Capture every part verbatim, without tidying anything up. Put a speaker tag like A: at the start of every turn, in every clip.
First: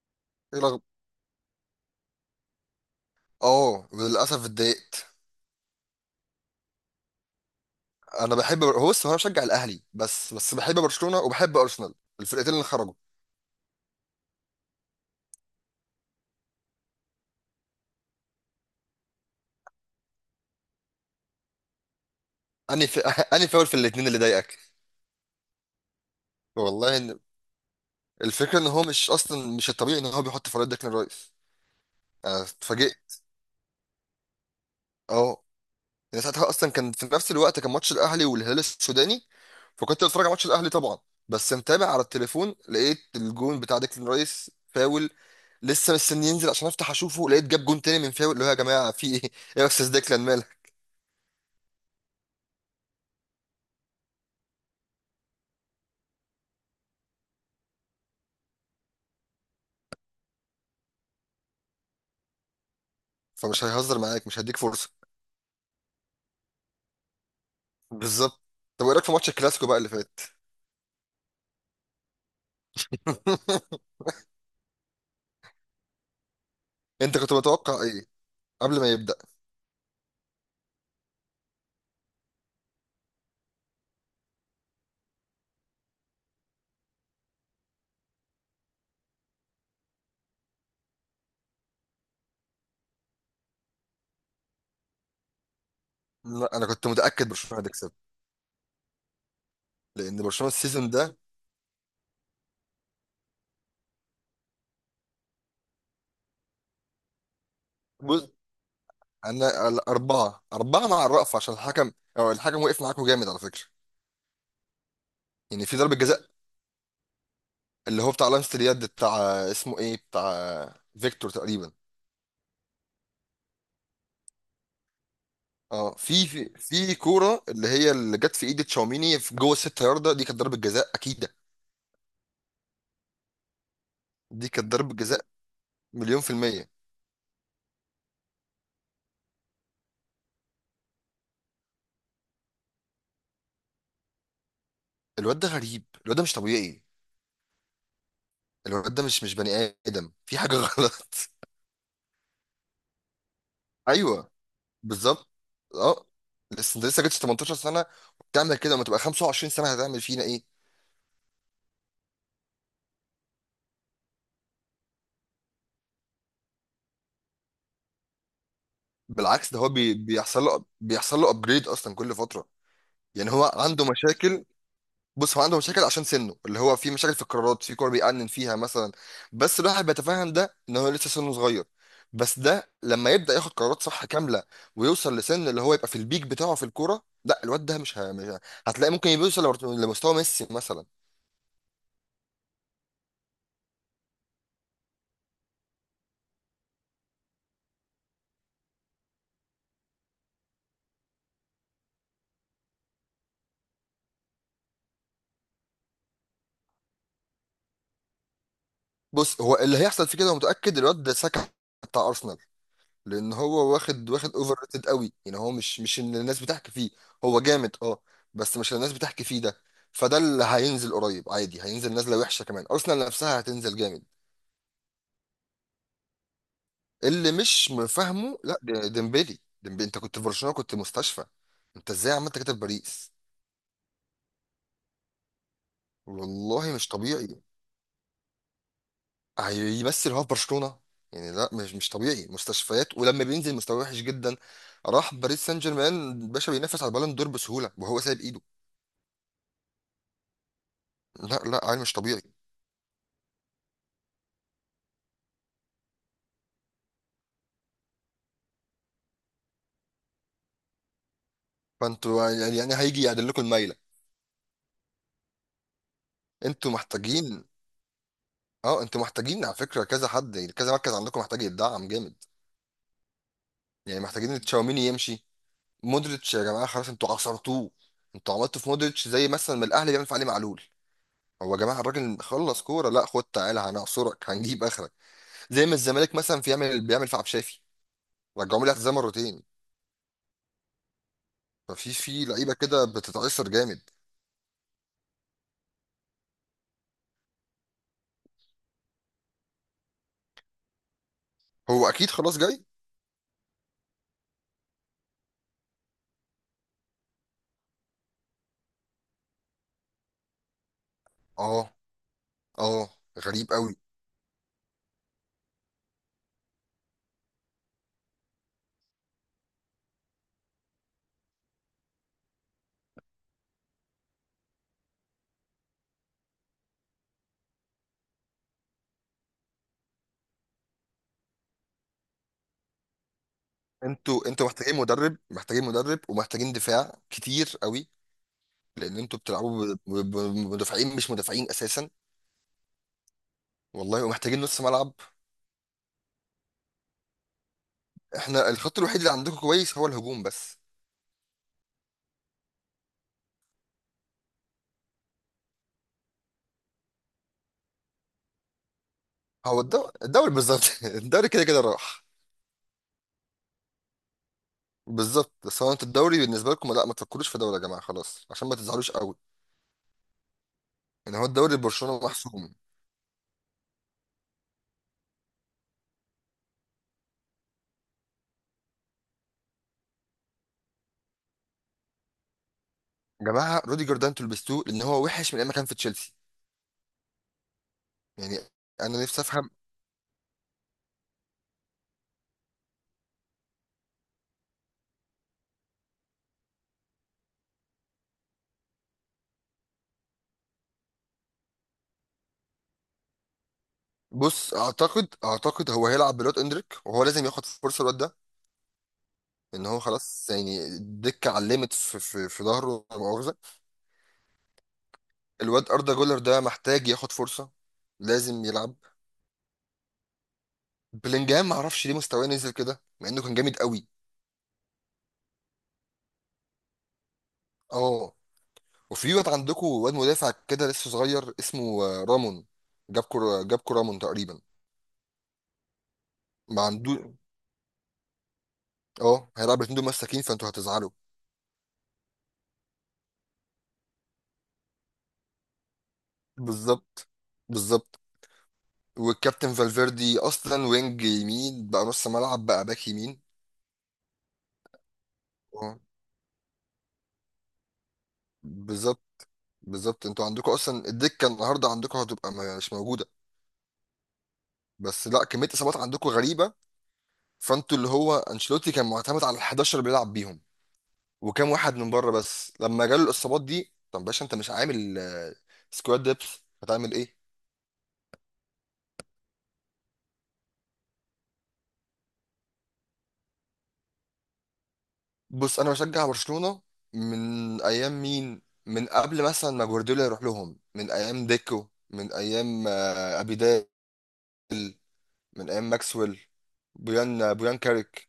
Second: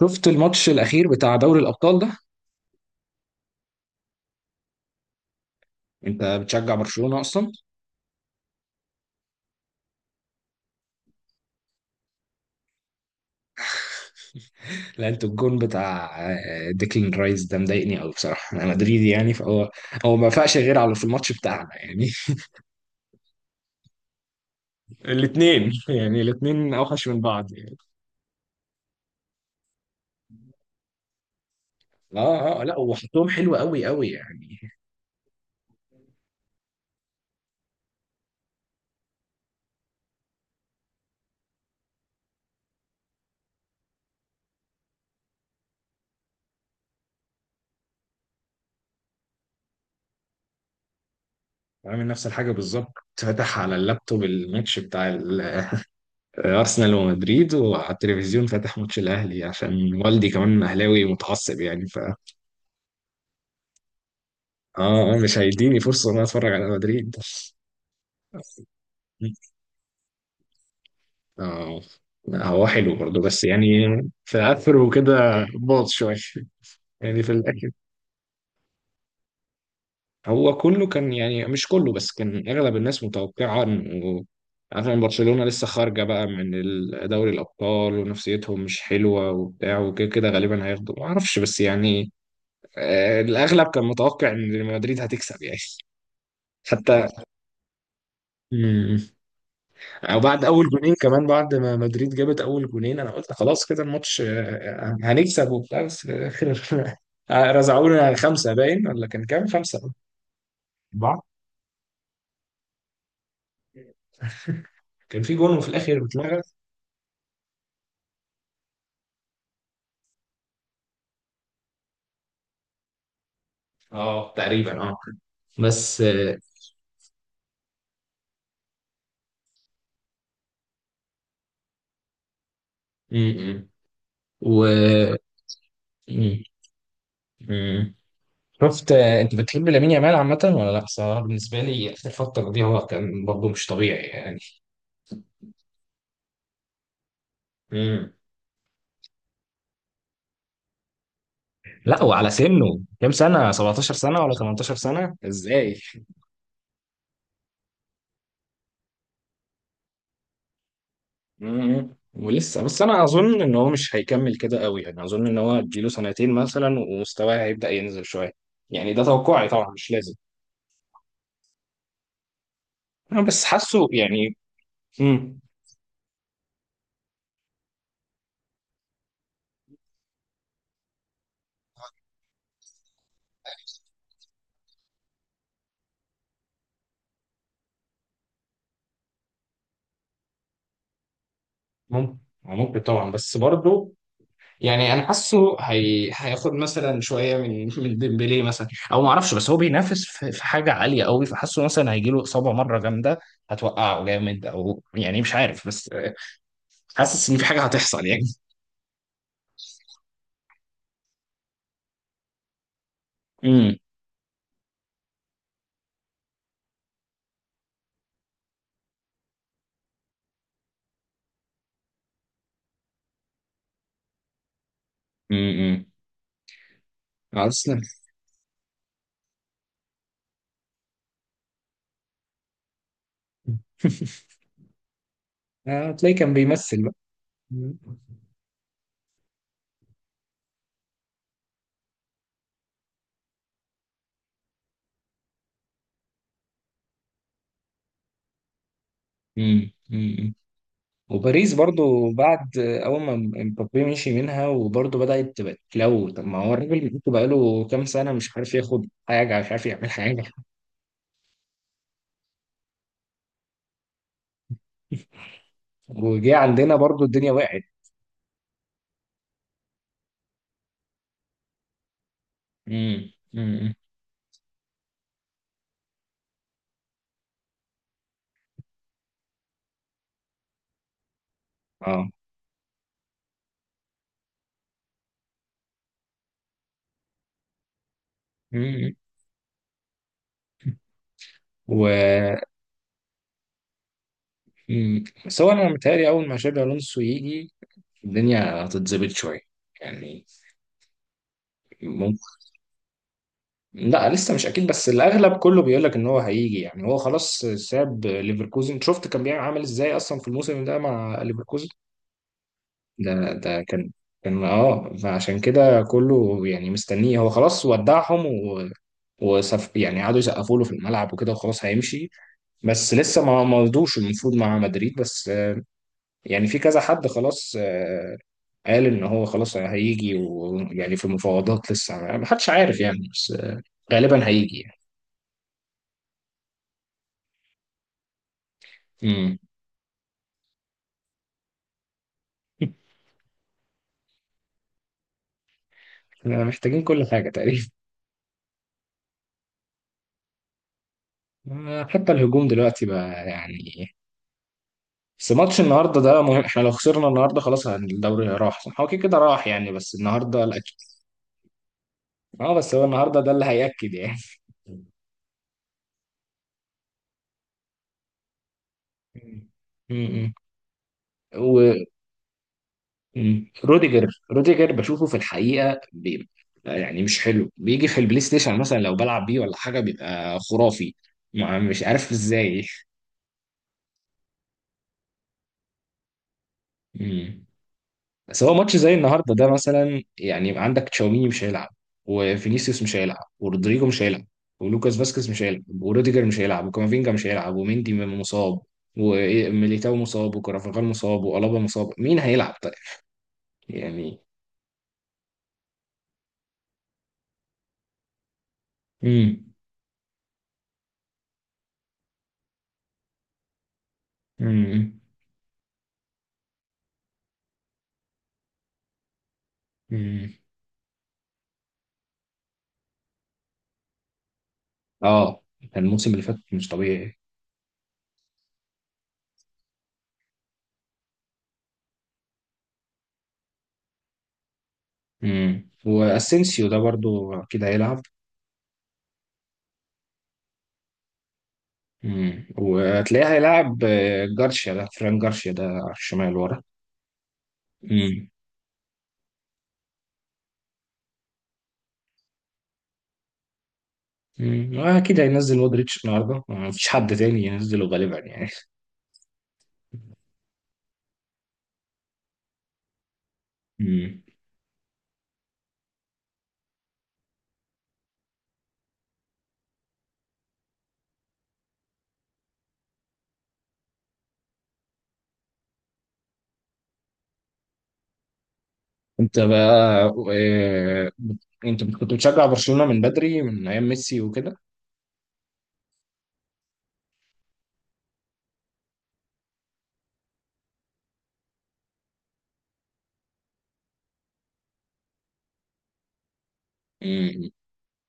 A: شفت
B: ايه
A: الماتش
B: رغم؟
A: الاخير بتاع دوري الابطال ده.
B: اه، للاسف اتضايقت.
A: انت بتشجع برشلونة اصلا؟
B: انا بحب بر- هو بص هو انا بشجع الاهلي، بس بس بحب برشلونه وبحب ارسنال، الفرقتين اللي خرجوا.
A: لا، انت الجون بتاع آه، ديكلان رايس ده مضايقني قوي بصراحة. انا مدريدي يعني، فهو هو ما فاقش غير على في الماتش بتاعنا يعني.
B: انهي في... انهي فاول في الاثنين اللي ضايقك؟
A: الاثنين يعني، الاثنين
B: والله
A: اوحش
B: إن...
A: من بعض يعني.
B: الفكره ان هو مش اصلا مش الطبيعي ان هو بيحط فريق ديكلان رايس. انا
A: اه اه، لا
B: اتفاجئت،
A: وحطهم حلو قوي قوي يعني.
B: اه. يعني ساعتها اصلا كان في نفس الوقت كان ماتش الاهلي والهلال السوداني، فكنت بتفرج على ماتش الاهلي طبعا، بس متابع على التليفون، لقيت الجون بتاع ديكلان رايس فاول. لسه مستني ينزل عشان افتح اشوفه، لقيت جاب جون تاني من فاول، اللي هو يا جماعه في ايه ايه؟ يا استاذ ديكلان، مالك؟
A: عامل نفس الحاجة بالظبط. فتح على اللابتوب الماتش بتاع ال- آه، ارسنال ومدريد، وعلى التلفزيون فاتح ماتش الاهلي عشان والدي كمان اهلاوي متعصب يعني.
B: فمش هيهزر معاك، مش هيديك فرصه.
A: اه آه، مش هيديني فرصة ان انا اتفرج على مدريد.
B: بالظبط. طب ايه رايك في ماتش الكلاسيكو بقى اللي فات؟
A: اه لا، هو حلو برضه بس يعني، في اخره كده باظ شوية
B: انت
A: يعني في
B: كنت
A: الاخر.
B: متوقع ايه قبل ما يبدا؟
A: هو كله كان يعني، مش كله بس كان اغلب الناس متوقعة انه، عشان برشلونة لسه خارجة بقى من ال- دوري الابطال ونفسيتهم مش حلوة وبتاع، وكده كده غالبا هياخدوا ما اعرفش، بس يعني آه، الاغلب كان متوقع ان مدريد هتكسب يعني.
B: لا، انا كنت متاكد برشلونه هتكسب
A: حتى او
B: لان
A: بعد
B: برشلونه
A: اول
B: السيزون
A: جونين،
B: ده.
A: كمان بعد ما مدريد جابت اول جونين، انا قلت خلاص كده الماتش آه، آه، هنكسب وبتاع، بس في الاخر رزعونا
B: بص،
A: خمسه باين، ولا كان كام،
B: انا ال-
A: خمسه
B: اربعه اربعه مع
A: اربعه.
B: الرأفة عشان الحكم. او الحكم وقف معاكم جامد على فكره.
A: كان في جون
B: يعني
A: وفي
B: في ضربه
A: الاخر
B: جزاء،
A: اتلغى.
B: اللي هو بتاع لمسه اليد، بتاع اسمه ايه، بتاع فيكتور تقريبا.
A: اه تقريبا اه.
B: اه،
A: بس
B: في
A: آه،
B: في في كوره اللي هي اللي جت في ايد تشاوميني في جوه الست ياردة، دي كانت ضربه جزاء اكيده.
A: م- م.
B: دي
A: و
B: كانت ضربه جزاء، مليون في
A: م-
B: المية.
A: م. شفت، آه، انت بتحب لامين يامال عامه ولا لا؟ صراحه بالنسبه لي اخر فتره دي هو كان برضه مش طبيعي يعني.
B: الواد ده غريب، الواد ده مش طبيعي،
A: م.
B: الواد ده مش مش بني ادم، في حاجه غلط.
A: لا وعلى سنه، كام سنه؟ سبعتاشر سنه
B: ايوه،
A: ولا ثمانية عشر سنه؟
B: بالظبط،
A: ازاي!
B: اه. لسه انت لسه جبتش تمنتاشر سنه، وبتعمل كده، لما تبقى خمسة وعشرين سنه هتعمل فينا ايه؟
A: مم. ولسه بس. انا اظن ان هو مش هيكمل كده قوي يعني. اظن ان هو اديله سنتين مثلا ومستواه هيبدأ ينزل شويه. يعني ده توقعي
B: بالعكس، ده هو
A: طبعا، مش
B: بي...
A: لازم.
B: بيحصل له بيحصل له ابجريد اصلا كل فتره.
A: انا
B: يعني
A: بس
B: هو عنده
A: حاسه يعني.
B: مشاكل. بص،
A: مم.
B: هو عنده مشاكل عشان سنه، اللي هو في مشاكل في القرارات في كور بيأنن فيها مثلا، بس الواحد بيتفهم ده ان هو لسه سنه صغير. بس ده لما يبدأ ياخد قرارات صح كاملة ويوصل لسن اللي هو يبقى في البيك بتاعه في الكورة، لا الواد ده مش ه- مش ه- هتلاقي ممكن يوصل لمستوى ميسي مثلا.
A: ممكن، ممكن طبعا، بس برضه يعني انا حاسه هي... هياخد مثلا شويه من من ديمبلي مثلا او ما اعرفش، بس هو بينافس في... في حاجه عاليه قوي، فحاسه مثلا هيجي له اصابه مره جامده هتوقعه جامد، او يعني مش عارف، بس حاسس ان في حاجه هتحصل يعني.
B: بص، هو اللي هيحصل فيه كده متأكد الواد ده ساكا بتاع أرسنال. لان هو
A: امم
B: واخد واخد اوفر ريتد قوي، يعني هو مش مش اللي الناس بتحكي فيه. هو جامد، اه، بس مش اللي الناس بتحكي فيه ده، فده اللي هينزل قريب عادي، هينزل نازله وحشه، كمان ارسنال نفسها هتنزل جامد.
A: امم.
B: اللي مش
A: ارسنال.
B: فاهمه، لا، د- ديمبلي ديمبلي انت كنت في برشلونه كنت مستشفى، انت ازاي عملت كده في باريس؟
A: آه، تلاقيه كان
B: والله
A: بيمثل
B: مش
A: بقى.
B: طبيعي. هيمثل هو في برشلونه؟ يعني لا، مش مش طبيعي مستشفيات، ولما بينزل مستواه وحش جدا، راح باريس سان جيرمان باشا بينافس على البالون دور بسهوله وهو سايب ايده.
A: امم امم.
B: لا
A: وباريس
B: لا، عيل مش
A: برضو
B: طبيعي.
A: بعد اول ما مبابي مشي منها وبرضو بدأت تبقى تلو. طب ما هو الراجل بقى بقاله كام سنة مش عارف ياخد حاجة، مش عارف يعمل حاجة.
B: فانتوا يعني يعني هيجي يعدل لكم المايله.
A: وجه
B: انتوا
A: عندنا برضو الدنيا
B: محتاجين،
A: وقعت.
B: اه انتوا محتاجين، على فكره كذا حد، يعني كذا مركز عندكم محتاج يتدعم جامد.
A: امم امم.
B: يعني محتاجين تشاوميني يمشي، مودريتش يا جماعه خلاص انتوا عصرتوه. انتوا عملتوا في مودريتش زي مثلا ما الاهلي بيعمل في علي معلول. هو يا جماعه
A: اه.
B: الراجل خلص كوره، لا خد تعالى هنعصرك هنجيب اخرك. زي ما الزمالك مثلا في يعمل بيعمل في عبد الشافي، رجعوه لي
A: مم.
B: اعتزال مرتين.
A: و
B: ففي في لعيبه كده بتتعصر جامد.
A: مم. بس هو انا متهيألي اول ما شابي الونسو يجي الدنيا هتتظبط شوية يعني.
B: هو اكيد خلاص جاي.
A: لا لسه مش اكيد، بس الاغلب كله بيقول لك ان هو هيجي يعني. هو خلاص ساب ليفركوزن. شفت كان بيعمل عامل ازاي اصلا في الموسم ده مع ليفركوزن؟
B: اه، اه،
A: ده
B: غريب
A: ده
B: قوي.
A: كان، كان اه. فعشان كده كله يعني مستنيه. هو خلاص ودعهم، و وسف يعني قعدوا يسقفوا له في الملعب وكده، وخلاص هيمشي. بس لسه ما ما رضوش. المفروض مع مدريد، بس آه، يعني في كذا حد خلاص آه، قال ان هو خلاص هيجي، ويعني في مفاوضات لسه ما حدش عارف يعني، بس آه، غالبا
B: انتوا انتوا
A: هيجي يعني.
B: محتاجين مدرب، محتاجين مدرب ومحتاجين دفاع كتير قوي. لان انتوا
A: مم.
B: بتلعبوا ب- ب- بمدافعين مش مدافعين اساسا. والله ومحتاجين نص ملعب.
A: احنا محتاجين كل حاجة تقريبا.
B: احنا الخط الوحيد اللي عندكم كويس هو الهجوم بس.
A: آه، حتى الهجوم دلوقتي بقى يعني. بس ماتش النهارده ده مهم، احنا لو خسرنا النهارده خلاص هن- الدوري راح صح؟ هو كده كده راح
B: هو
A: يعني،
B: الدو-
A: بس
B: الدوري
A: النهارده
B: بالظبط.
A: الأكيد.
B: الدوري كده كده راح.
A: اه بس هو النهارده ده اللي هيأكد يعني.
B: بالظبط، بس هو انتوا الدوري بالنسبه لكم لا، ما تفكروش في دوري يا جماعه خلاص عشان ما تزعلوش قوي.
A: مم. مم.
B: ان هو الدوري
A: و
B: برشلونه محسوم.
A: مم. روديجر، روديجر بشوفه في الحقيقة بي... يعني مش حلو، بيجي في البلاي ستيشن مثلا لو بلعب بيه ولا حاجة بيبقى خرافي. ما مش عارف ازاي.
B: يا جماعه روديجر ده انتوا لبستوه، لان هو وحش من ايام ما كان في تشيلسي.
A: مم.
B: يعني
A: بس هو ماتش زي
B: انا نفسي
A: النهارده ده
B: افهم.
A: مثلا، يعني عندك تشاوميني مش هيلعب، وفينيسيوس مش هيلعب، ورودريجو مش هيلعب، ولوكاس فاسكيز مش هيلعب، وروديجر مش هيلعب، وكامافينجا مش هيلعب، وميندي م- مصاب، وميليتاو مصاب، وكرافاخال مصاب، وألابا مصاب. مين هيلعب طيب؟ يعني.
B: بص، اعتقد اعتقد هو هيلعب بالواد اندريك، وهو لازم ياخد فرصه الواد ده.
A: امم
B: ان هو خلاص يعني الدكه علمت في في, في ظهره، لا مؤاخذه.
A: امم
B: الواد اردا جولر ده محتاج ياخد فرصه، لازم يلعب.
A: امم.
B: بلينجهام ما اعرفش ليه مستواه نزل كده مع انه كان جامد قوي.
A: اه كان الموسم اللي فات مش طبيعي.
B: اه. وفي واد عندكم، واد مدافع كده لسه صغير، اسمه آه، رامون. جابكو جابكو رامون تقريبا.
A: امم.
B: ما
A: واسينسيو ده
B: عنده.
A: برضو اكيد هيلعب.
B: اه هيلعب الاتنين دول مساكين، فانتوا هتزعلوا.
A: امم وهتلاقيه هيلعب آه، جارسيا ده، فران جارسيا ده على الشمال ورا.
B: بالظبط، بالظبط.
A: امم.
B: والكابتن فالفيردي اصلا وينج يمين بقى نص ملعب بقى باك يمين.
A: مم. آه، اكيد هينزل
B: اه
A: مودريتش النهارده، ما فيش حد تاني ينزله غالبا يعني.
B: بالظبط، بالظبط. انتوا عندكم اصلا الدكه النهارده عندكم هتبقى ما- مش موجوده،
A: مم.
B: بس لا كميه اصابات عندكم غريبه. فانتوا اللي هو انشيلوتي كان معتمد على ال احداشر اللي بيلعب بيهم، وكام واحد من بره بس، لما جاله الاصابات دي طب باشا انت مش عامل آه، سكواد ديبس، هتعمل ايه؟
A: انت بقى، آه، انت كنت بتشجع برشلونة من بدري، من ايام ميسي وكده.
B: بص انا بشجع برشلونه من ايام مين؟ من قبل مثلا ما جوارديولا يروح لهم، من ايام ديكو، من ايام آه، ابيدال، من ايام ماكسويل، بويان، آه،
A: مم.
B: بويان كاريك،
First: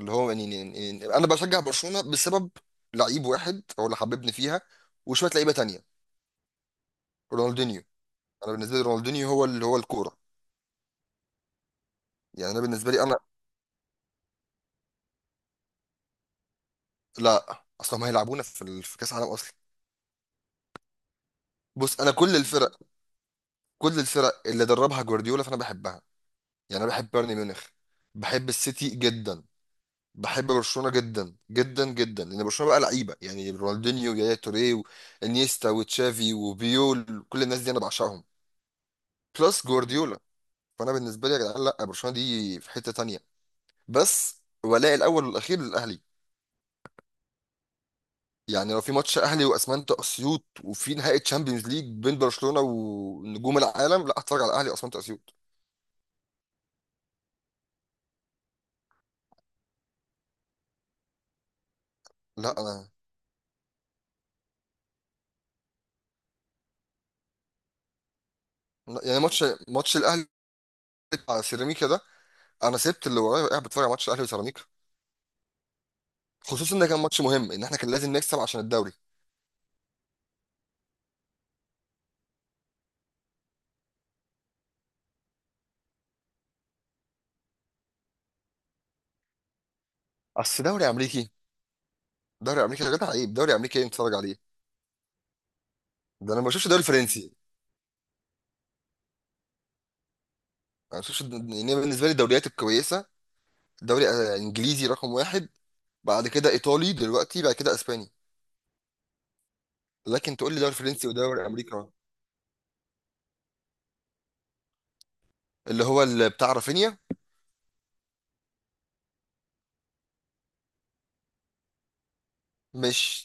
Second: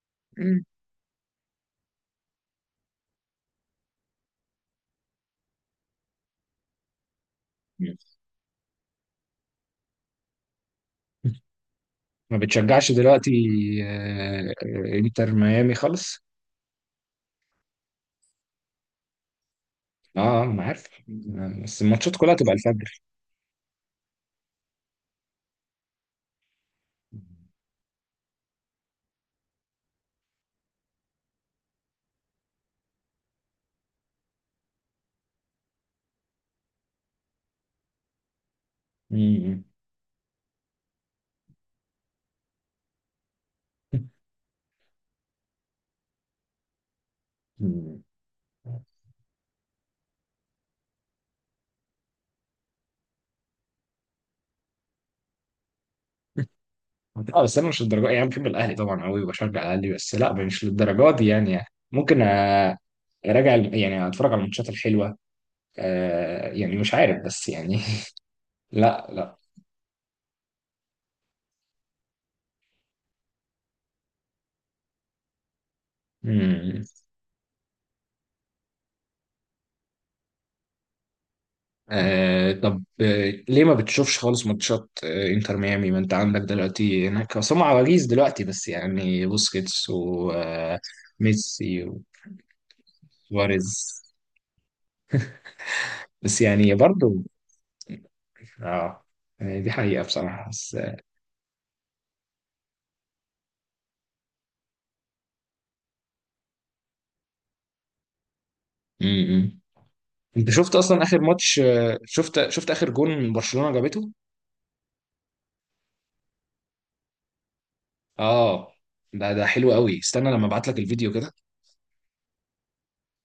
B: اللي هو يعني
A: مم.
B: يعني- يعني انا بشجع برشلونه بسبب لعيب واحد هو اللي حببني فيها، وشويه لعيبه تانية، رونالدينيو. انا بالنسبه لي رونالدينيو هو اللي هو الكوره.
A: ما
B: يعني انا بالنسبه
A: بتشجعش
B: لي انا
A: دلوقتي؟ آه، آه، انتر ميامي خالص.
B: لا اصلا، ما هيلعبونا في ال- في كاس العالم اصلا.
A: اه آه، انا عارف. آه، بس
B: بص انا
A: الماتشات كلها
B: كل
A: تبقى
B: الفرق،
A: الفجر.
B: كل الفرق اللي دربها جوارديولا فانا بحبها. يعني انا بحب بايرن ميونخ، بحب السيتي جدا، بحب برشلونه جدا جدا جدا، لان برشلونه بقى لعيبه، يعني رونالدينيو ويايا توريه وانيستا وتشافي وبيول، كل الناس دي انا بعشقهم.
A: مم.
B: بلس جوارديولا. فانا بالنسبه لي يا جدعان لا برشلونه دي في حته تانية، بس ولاء الاول والاخير للاهلي.
A: مم.
B: يعني لو في ماتش اهلي واسمنت اسيوط وفي نهائي تشامبيونز ليج بين برشلونه ونجوم العالم، لا اتفرج على الاهلي واسمنت اسيوط.
A: لا بس انا مش للدرجه يعني. بحب الاهلي طبعا قوي وبشجع الاهلي، بس لا مش للدرجه دي يعني يعني ممكن
B: لا
A: أ-
B: انا،
A: اراجع الم- يعني اتفرج على الماتشات الحلوه. آه يعني مش عارف، بس يعني
B: لا،
A: لا
B: يعني
A: لا.
B: ماتش ماتش الاهلي بتاع سيراميكا ده، انا سبت اللي ورايا وقاعد بتفرج على ماتش الاهلي وسيراميكا، خصوصا ان
A: مم.
B: ده كان ماتش مهم، ان احنا كان لازم نكسب عشان الدوري.
A: آه طب آه ليه ما بتشوفش خالص ماتشات آه انتر ميامي، ما انت عندك دلوقتي هناك اصلا عواجيز دلوقتي بس يعني، بوسكيتس
B: اصل دوري امريكي،
A: وميسي
B: دوري امريكي يا جدع عيب، دوري امريكي ايه
A: وسواريز.
B: نتفرج عليه؟ ده
A: بس
B: انا ما بشوفش
A: يعني
B: دوري
A: برضو
B: فرنسي.
A: اه آه، دي حقيقة بصراحة، بس آه،
B: انا ما بشوفش، يعني بالنسبه لي الدوريات الكويسه دوري آه، انجليزي رقم واحد، بعد كده ايطالي دلوقتي، بعد كده اسباني.
A: مم.
B: لكن
A: انت
B: تقول لي دوري
A: شفت اصلا
B: فرنسي
A: اخر
B: ودوري
A: ماتش،
B: امريكا؟
A: آه، شفت شفت اخر جون برشلونة جابته؟
B: اللي هو اللي بتاع رافينيا.
A: اه ده ده حلو قوي، استنى لما ابعت لك الفيديو كده.
B: مش